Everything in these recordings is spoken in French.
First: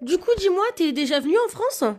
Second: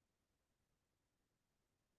Du coup, dis-moi, t'es déjà venu en France? Ah,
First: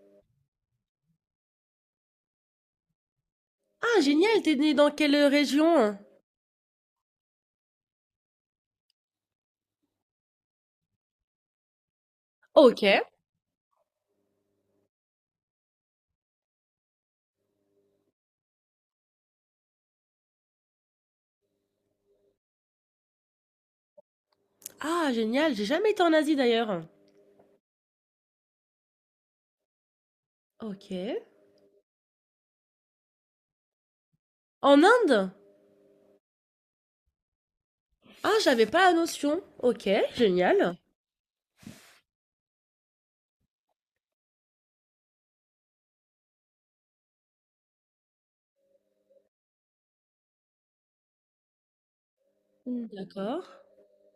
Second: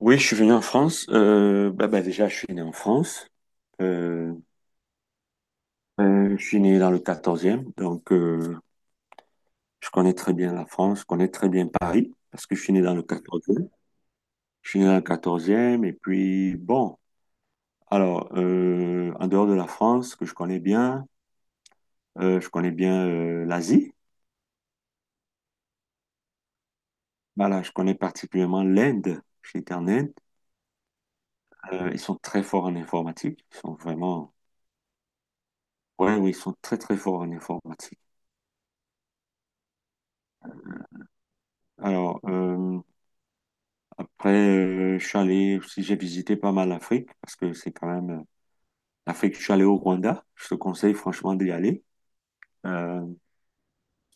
Oui, je suis venu en France. Bah, déjà, je suis né en France. Euh, génial, t'es né dans quelle région? je suis né dans le 14 donc je connais très bien la France, je connais très bien Paris, parce que je suis Ok. né dans le 14. Je suis né dans le 14 et puis bon, alors, en dehors de la France, que je connais bien l'Asie. Ah, génial, j'ai jamais été en Asie d'ailleurs. Voilà, je connais particulièrement l'Inde. J'étais en Inde. Ok. Ils sont très forts en informatique. Ils sont vraiment. En Inde? Ouais, oui, ils sont très, très forts en informatique. Ah, j'avais pas la notion. Ok, génial. Alors, après, je suis allé aussi, j'ai visité pas mal l'Afrique parce que c'est quand même l'Afrique. Je suis allé au Rwanda. Je te conseille franchement d'y aller. Euh, D'accord.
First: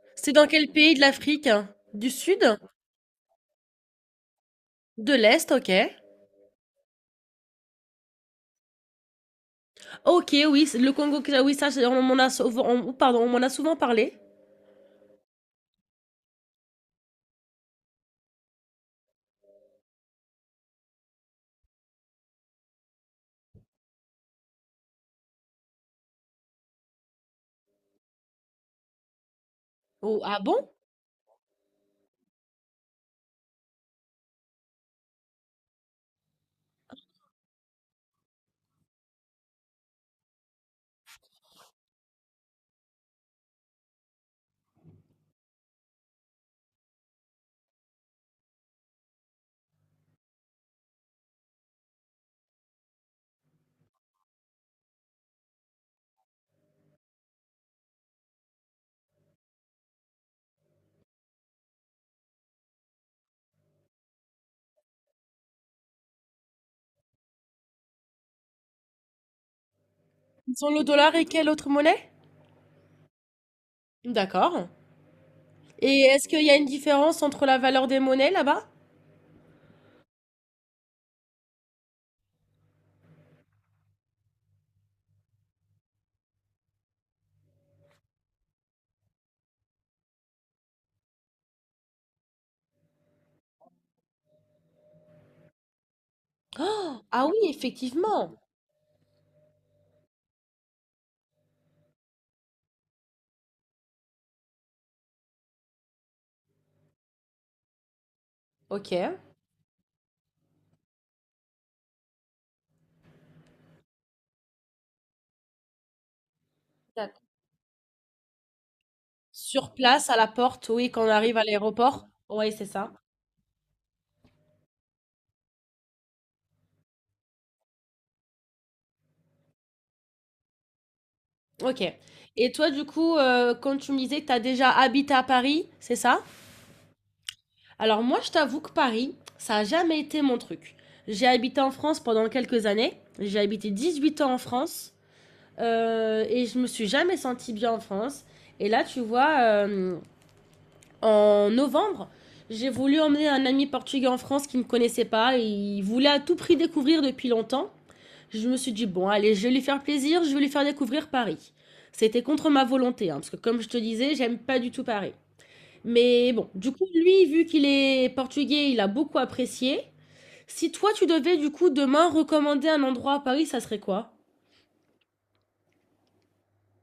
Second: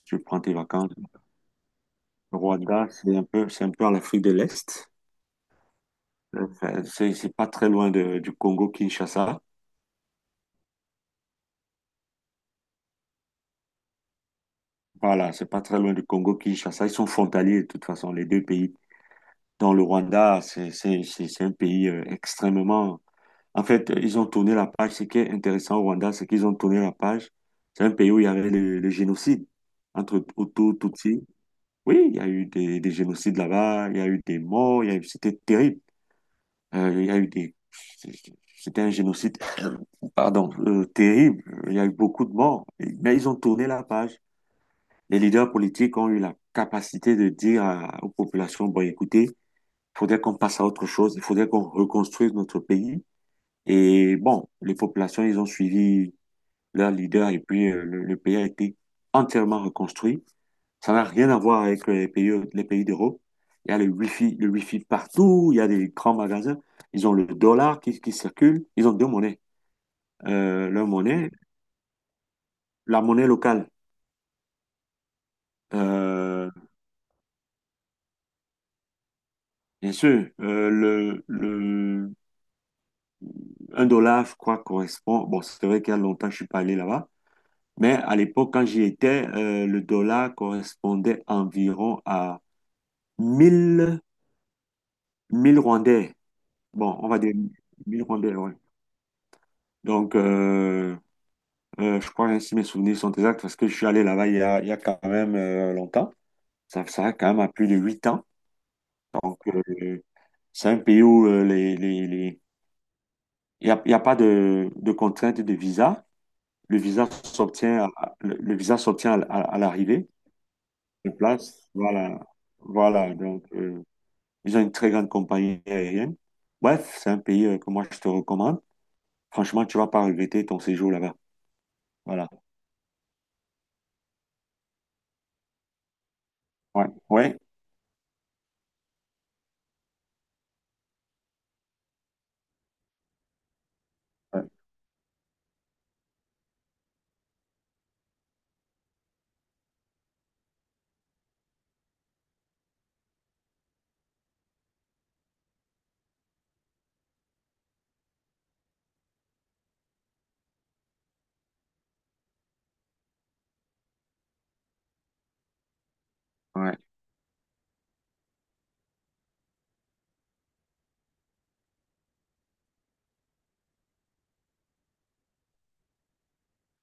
tu C'est prends dans tes quel pays vacances. de l'Afrique? Du Le sud? Rwanda, c'est un peu en Afrique de l'Est. De l'Est, ok. Enfin, c'est pas très loin du Congo-Kinshasa. Ok, oui, c'est le Congo, oui, oh, pardon, on m'en a souvent parlé. Voilà, c'est pas très loin du Congo-Kinshasa. Ils sont frontaliers de toute façon, les deux pays. Dans le Rwanda, c'est un pays extrêmement. En fait, ils ont tourné la page. Ce qui est intéressant au Rwanda, c'est qu'ils ont tourné la page. C'est un pays où il y avait le génocide Oh, entre ah bon? Hutu, Tutsi. Oui, il y a eu des génocides là-bas, il y a eu des morts, il y a eu, c'était terrible. Il y a eu des, c'était un génocide, pardon, terrible. Il y a eu beaucoup de morts. Mais ils ont tourné la page. Les leaders politiques ont eu la capacité de dire aux populations, bon, écoutez, il faudrait qu'on passe à autre chose, il faudrait qu'on reconstruise notre pays. Et bon, les populations, ils ont suivi leur leader, et puis le pays a été entièrement reconstruit. Ça n'a rien à voir avec les pays d'Europe. Il y a le wifi partout, il y a des grands magasins. Ils ont le dollar qui circule. Ils ont deux monnaies. Ils Euh, ont le leur dollar et monnaie, quelle autre monnaie? la monnaie locale. D'accord. Et est-ce qu'il y Euh, a une différence entre la valeur des monnaies là-bas? bien sûr, un dollar, je crois, correspond. Bon, c'est vrai qu'il y a longtemps que je ne suis pas allé là-bas, mais à l'époque, quand j'y étais, le dollar correspondait environ à 1000 1000 Rwandais. Bon, Oh! on va Ah dire oui, 1000 rondelles, effectivement. ouais. Donc, je crois ainsi mes souvenirs sont exacts parce que je suis allé là-bas il y a quand même longtemps. Ça a quand même à plus de 8 ans. Ok. Donc, c'est un pays où il y a pas de contrainte de visa. Le visa D'accord. s'obtient le visa s'obtient à Sur place, l'arrivée à la porte, oui, quand on de arrive à place. l'aéroport. Voilà. Oui, c'est ça. Voilà. Donc, ils ont une très grande compagnie aérienne. Bref, c'est un pays que moi je te recommande. Franchement, tu vas pas regretter ton séjour là-bas. Ok. Voilà. Et toi, du coup, quand tu me disais que tu as déjà habité à Paris, c'est ça? Ouais, ouais, Alors moi, je t'avoue que Paris, ça n'a jamais été mon truc. J'ai habité en France pendant quelques années. J'ai habité 18 ans en ouais. France. Et je me suis jamais sentie bien en France. Et là, tu vois, en novembre, j'ai voulu emmener un ami portugais en France qui ne me connaissait pas et il voulait à tout prix découvrir depuis longtemps. Je me suis dit, bon, allez, je vais lui faire plaisir, je vais lui faire découvrir Paris. C'était contre ma volonté, hein, parce que comme je te disais, j'aime pas du tout Paris. Mais bon, du Ouais. coup, lui, vu qu'il est portugais, il a beaucoup apprécié. Si toi, tu devais, du coup, demain recommander un endroit à Paris, ça serait quoi?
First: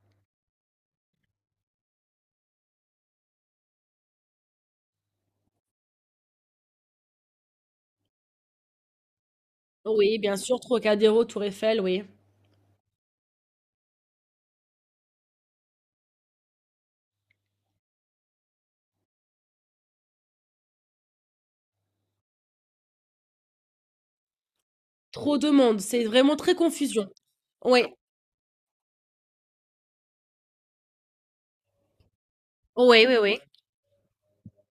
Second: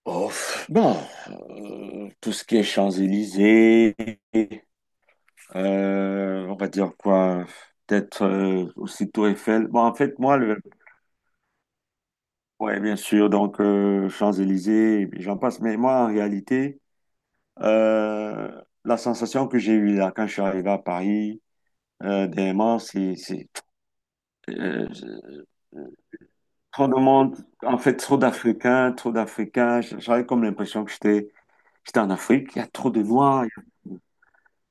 Oh, pff, bon, tout ce qui est Champs-Élysées, on va dire quoi, peut-être aussi Tour Eiffel. Bon, en Oui, fait, bien moi, sûr, Trocadéro, Tour Eiffel, oui. ouais, bien sûr, donc Champs-Élysées, et puis j'en passe. Mais moi, en réalité, la sensation que j'ai eue là quand je suis arrivé à Paris, dernièrement, c'est euh, Trop de monde, c'est vraiment très trop de confusion. monde, en Oui, fait, trop d'Africains, trop d'Africains. J'avais comme l'impression que j'étais en Afrique. Il y a trop de Oui, oui, oui. Noirs.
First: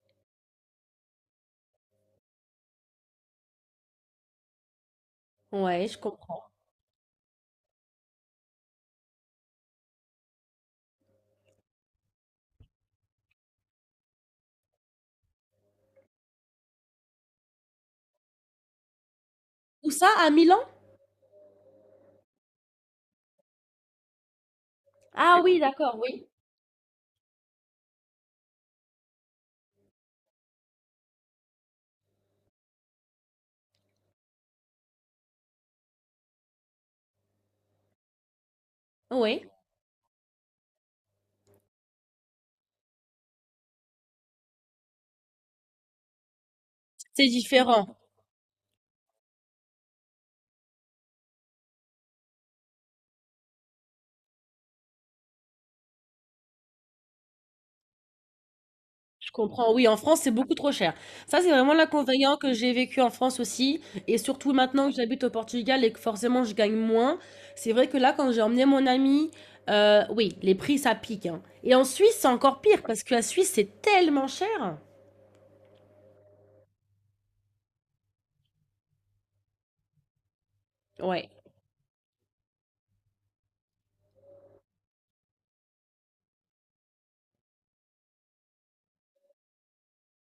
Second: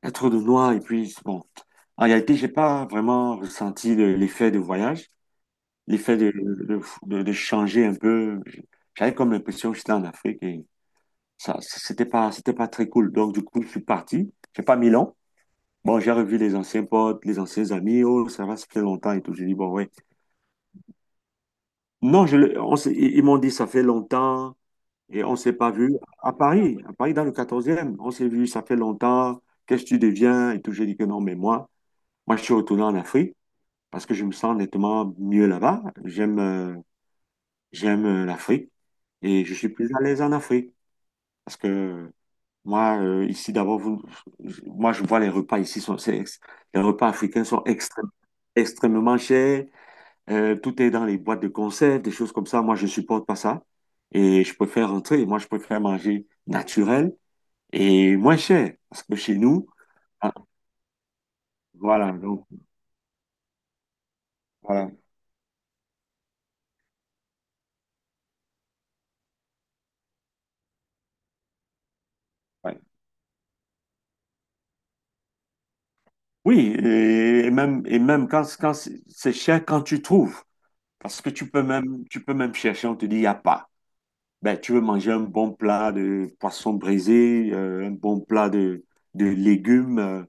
Il y a trop de noir et puis bon. En réalité, j'ai pas vraiment ressenti l'effet de voyage, Ouais, je l'effet de, comprends. de, de, de changer un peu. J'avais comme l'impression que j'étais en Afrique et ça, c'était pas très cool. Donc, du coup, je suis parti. J'ai pas mis long. Bon, j'ai revu les anciens potes, les anciens amis. Oh, ça va, ça fait longtemps et tout. J'ai dit, bon, ouais. Où ça? À Milan? Non, je, le- on s'est- ils m'ont dit, ça fait longtemps et on Ah Oui. s'est Oui, pas vu. d'accord, oui. À Paris, dans le 14e, on s'est vu, ça fait longtemps. Qu'est-ce que tu deviens et tout. J'ai dit que non, mais moi, moi, je suis retourné en Afrique. Parce que je me sens nettement mieux là-bas. J'aime l'Afrique Oui, et je suis plus à l'aise en Afrique parce que moi ici d'abord vous moi je vois les repas ici sont c'est les repas c'est africains sont différent. Extrêmement chers. Tout est dans les boîtes de conserve, des choses comme ça. Moi je supporte pas ça et je préfère rentrer. Moi je préfère manger naturel et moins cher parce que Je chez nous comprends. Oui, en France, c'est ah, beaucoup trop cher. Ça, c'est vraiment voilà l'inconvénient donc que j'ai vécu en France aussi. Et surtout maintenant voilà. que j'habite au Portugal et que forcément je gagne moins. C'est vrai que là, quand j'ai emmené mon ami, oui, les prix, ça pique, hein. Et en Suisse, c'est encore pire parce que la Suisse, c'est tellement cher. Oui, et même, et même quand, quand c'est cher, quand tu trouves, parce que Ouais. Tu peux même chercher, on te dit, il n'y a pas. Ben, tu veux manger un bon plat de poisson brisé, un bon plat de légumes,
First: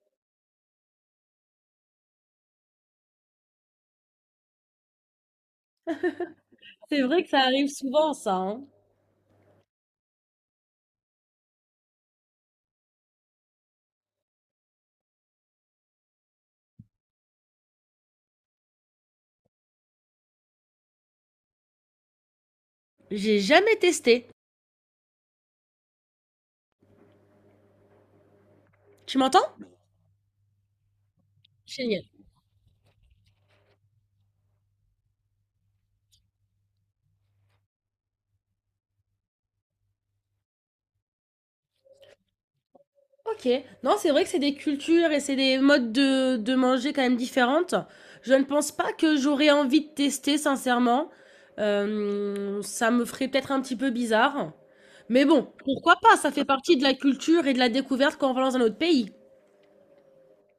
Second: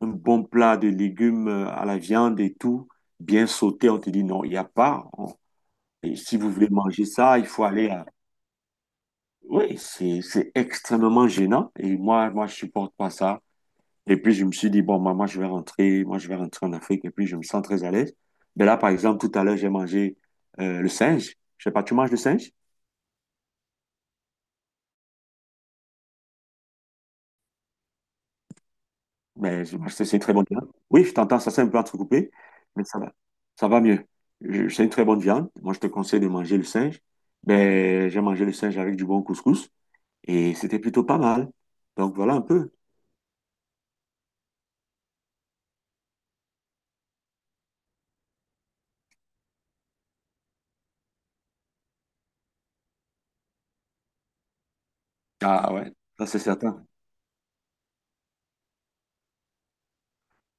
un bon plat de légumes à la viande et tout, bien sauté, on te dit, non, il n'y a pas. Et si vous voulez C'est manger vrai que ça, ça il faut arrive aller à. souvent, ça, hein. Oui, c'est extrêmement gênant et moi, moi, je supporte pas ça. Et puis, je me suis dit, bon, maman je vais rentrer, moi, je vais rentrer en Afrique. Et puis, je me sens très à l'aise. Mais là, par exemple, tout à l'heure, j'ai mangé le singe. Je sais pas, tu manges le singe? J'ai jamais testé. Tu m'entends? Mais c'est une très bonne viande. Oui, je t'entends, ça c'est un peu Génial. entrecoupé, mais ça va. Ça va mieux. C'est une très bonne viande. Moi, je te conseille de manger le singe. Ben, j'ai mangé le singe avec du bon couscous et c'était plutôt pas mal. Donc, voilà un peu. OK. Non, c'est vrai que c'est des cultures et c'est des modes de manger quand même différentes. Je ne pense pas que j'aurais envie de tester sincèrement. Ça me ferait peut-être un petit peu bizarre. Mais bon, Ah ouais, pourquoi pas? ça Ça c'est fait partie de certain. la culture et de la découverte quand on va dans un autre pays.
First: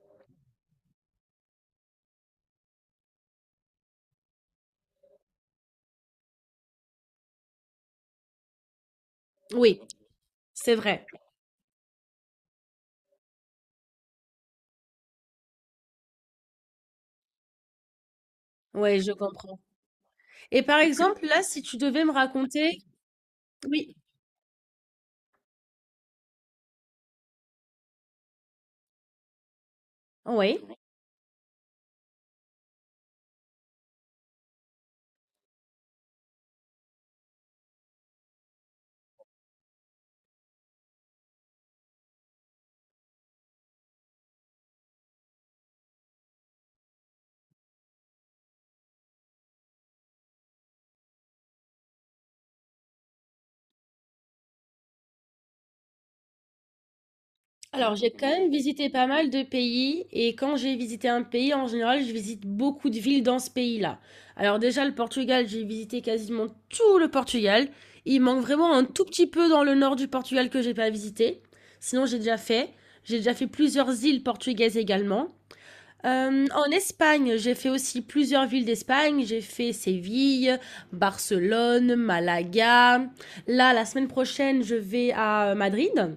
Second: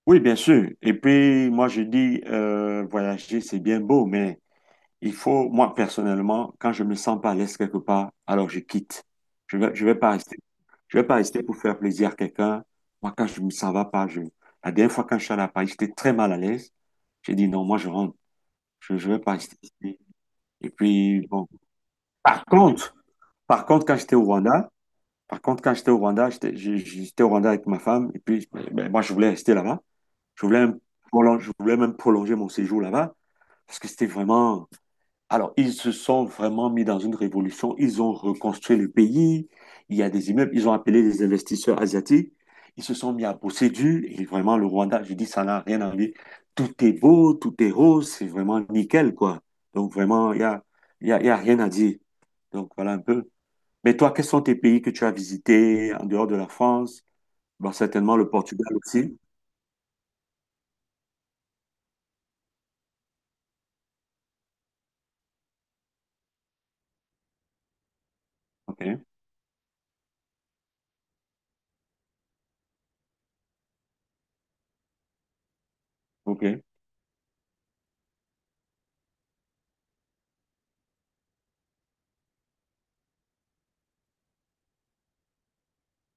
Oui, bien sûr. Et puis, moi, je dis, voyager, c'est bien beau, mais il faut, moi personnellement, quand je me sens pas à l'aise quelque part, alors je quitte. Oui, Je vais pas rester, c'est je vais vrai. pas rester pour faire plaisir à quelqu'un. Moi, quand je me sens va pas, la dernière fois quand je suis allé à Paris, j'étais très mal à l'aise. J'ai dit non, moi je rentre. Je, Ouais, je je vais pas rester comprends. ici. Et Et par exemple, puis, là, bon. si tu devais me Par raconter. contre, Oui, quand j'étais au Rwanda, j'étais au Rwanda avec ma femme. Et puis, ben, moi, je voulais rester là-bas. Je oui? voulais je voulais même prolonger mon séjour là-bas parce que c'était vraiment. Alors, ils se sont vraiment mis dans une révolution. Ils ont reconstruit le pays. Il y a des immeubles. Ils ont appelé des investisseurs asiatiques. Ils se sont mis à bosser dur. Et vraiment, le Rwanda, je dis, ça n'a rien à voir. Tout est beau, tout est rose. C'est vraiment nickel, quoi. Donc, vraiment, il y a rien à dire. Donc, voilà un peu. Mais toi, quels sont tes pays que tu as visités en dehors de la France? Bon, Alors, j'ai certainement quand le même Portugal visité pas aussi. mal de pays et quand j'ai visité un pays, en général, je visite beaucoup de villes dans ce pays-là. Alors déjà, le Portugal, j'ai visité quasiment tout le Portugal. Il manque vraiment un OK, tout petit peu dans le nord du Portugal que j'ai pas visité. Sinon, j'ai déjà fait. J'ai déjà fait plusieurs îles portugaises également. Euh, OK, en Espagne, j'ai fait aussi plusieurs villes d'Espagne. J'ai fait Séville, Barcelone, Malaga. Là, la semaine prochaine, je vais à Madrid.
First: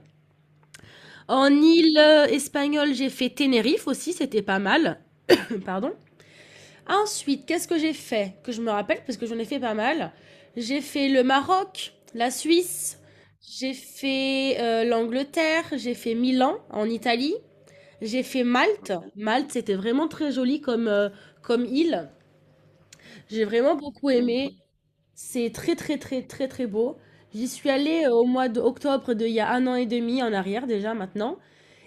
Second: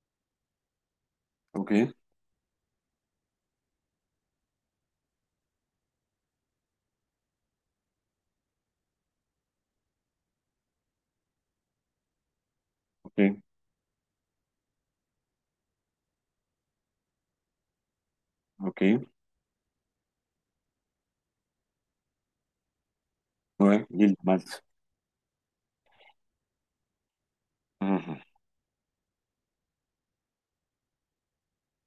En OK, île espagnole, j'ai fait Tenerife aussi, c'était pas mal. Pardon. Ensuite, qu'est-ce que j'ai fait? Que je me rappelle, parce que j'en ai fait pas mal. J'ai fait le Maroc, la Suisse, OK, j'ai fait l'Angleterre, j'ai fait Milan en Italie, j'ai fait Malte. OK. Malte, c'était vraiment très joli comme île. J'ai vraiment Ouais, beaucoup l'île de aimé. Malte. C'est très, très, très, très, très beau. J'y suis allée Mhm, au mois d'octobre d'il y a un an et demi en arrière déjà maintenant.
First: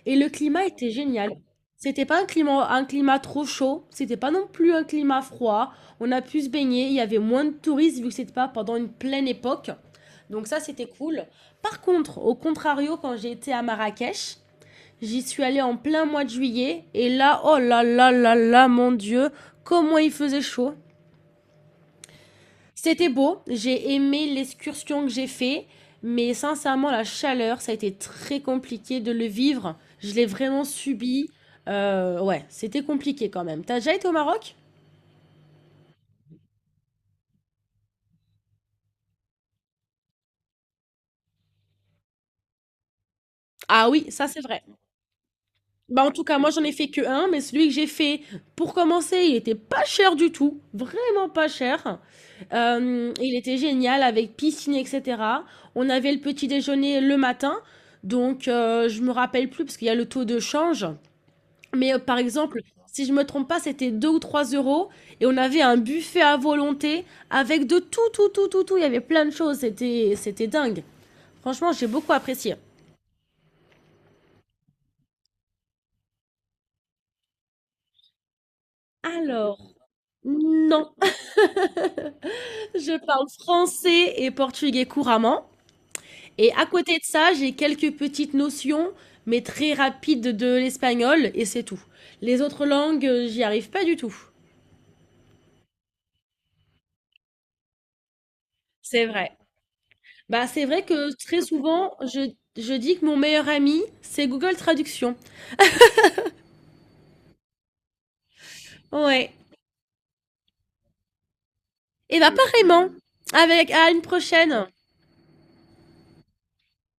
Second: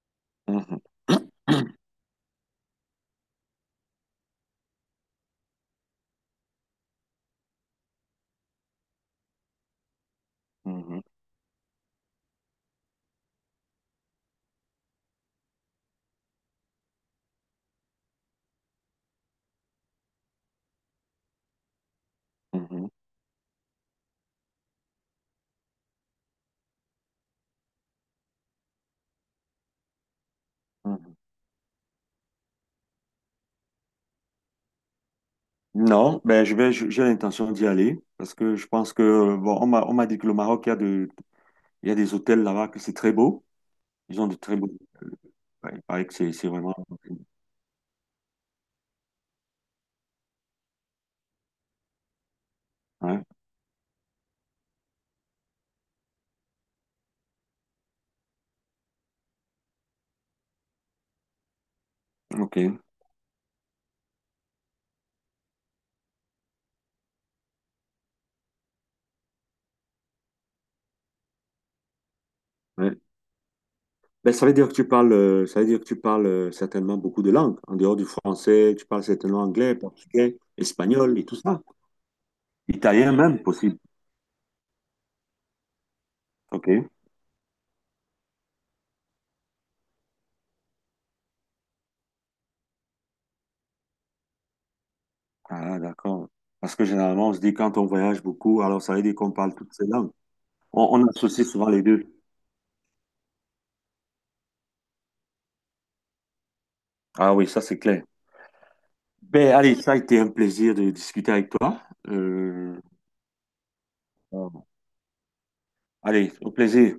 Et le climat mhm. était génial. C'était pas un climat trop chaud, c'était pas non plus un climat froid. On a pu se baigner, il y avait moins de touristes vu que c'était pas pendant une pleine époque. Donc ça, c'était Mhm. cool. Par contre, au contrario, quand j'ai été à Marrakech, j'y suis allée en plein mois de juillet et là, oh là là là là, mon Dieu, comment il faisait chaud. Mhm, C'était beau, j'ai aimé l'excursion que j'ai fait, mais sincèrement, la chaleur, ça a été très compliqué de le vivre. Je l'ai vraiment mhm. subi. Ouais, c'était compliqué quand même. T'as déjà été au Maroc? Non, ben j'ai l'intention d'y aller parce que je pense que bon, on m'a dit que le Maroc, il y a il y a des hôtels là-bas que c'est très beau. Ah oui, Ils ont ça de c'est très vrai. beaux. Ouais, il Bah paraît en que tout c'est, cas, c'est moi j'en ai vraiment. fait que un, mais celui que j'ai fait pour commencer, il était pas cher du tout, vraiment pas cher. Euh, Ouais, il était génial avec piscine, etc. On avait le petit déjeuner le matin, donc je me rappelle plus parce qu'il y a le taux de change. Mais, par ok. exemple, si je me trompe pas, c'était 2 ou 3 euros et on avait un buffet à volonté avec de tout, tout, tout, tout, tout. Il y avait plein de choses, c'était dingue. Franchement, j'ai beaucoup apprécié. Ouais. Ben ça veut dire que ça veut dire que tu parles certainement beaucoup de langues. En dehors du français, tu parles certainement Alors, anglais, portugais, non, espagnol et tout ça. je Italien parle même, possible. français et portugais couramment et à Ok. côté de ça, j'ai quelques petites notions, mais très rapides de l'espagnol et c'est tout. Les autres langues, j'y arrive pas du tout. Ah, d'accord. Parce que généralement, on se dit quand on voyage beaucoup, alors ça veut C'est dire vrai. qu'on parle toutes ces langues. Bah, c'est vrai On que très associe souvent les souvent, deux. Je dis que mon meilleur ami, c'est Google Traduction. Ah oui, ça c'est clair. Ouais. Ben, allez, ça a été un plaisir de discuter avec toi. Et bah, Euh, pareillement. Avec, à une prochaine. allez, au plaisir.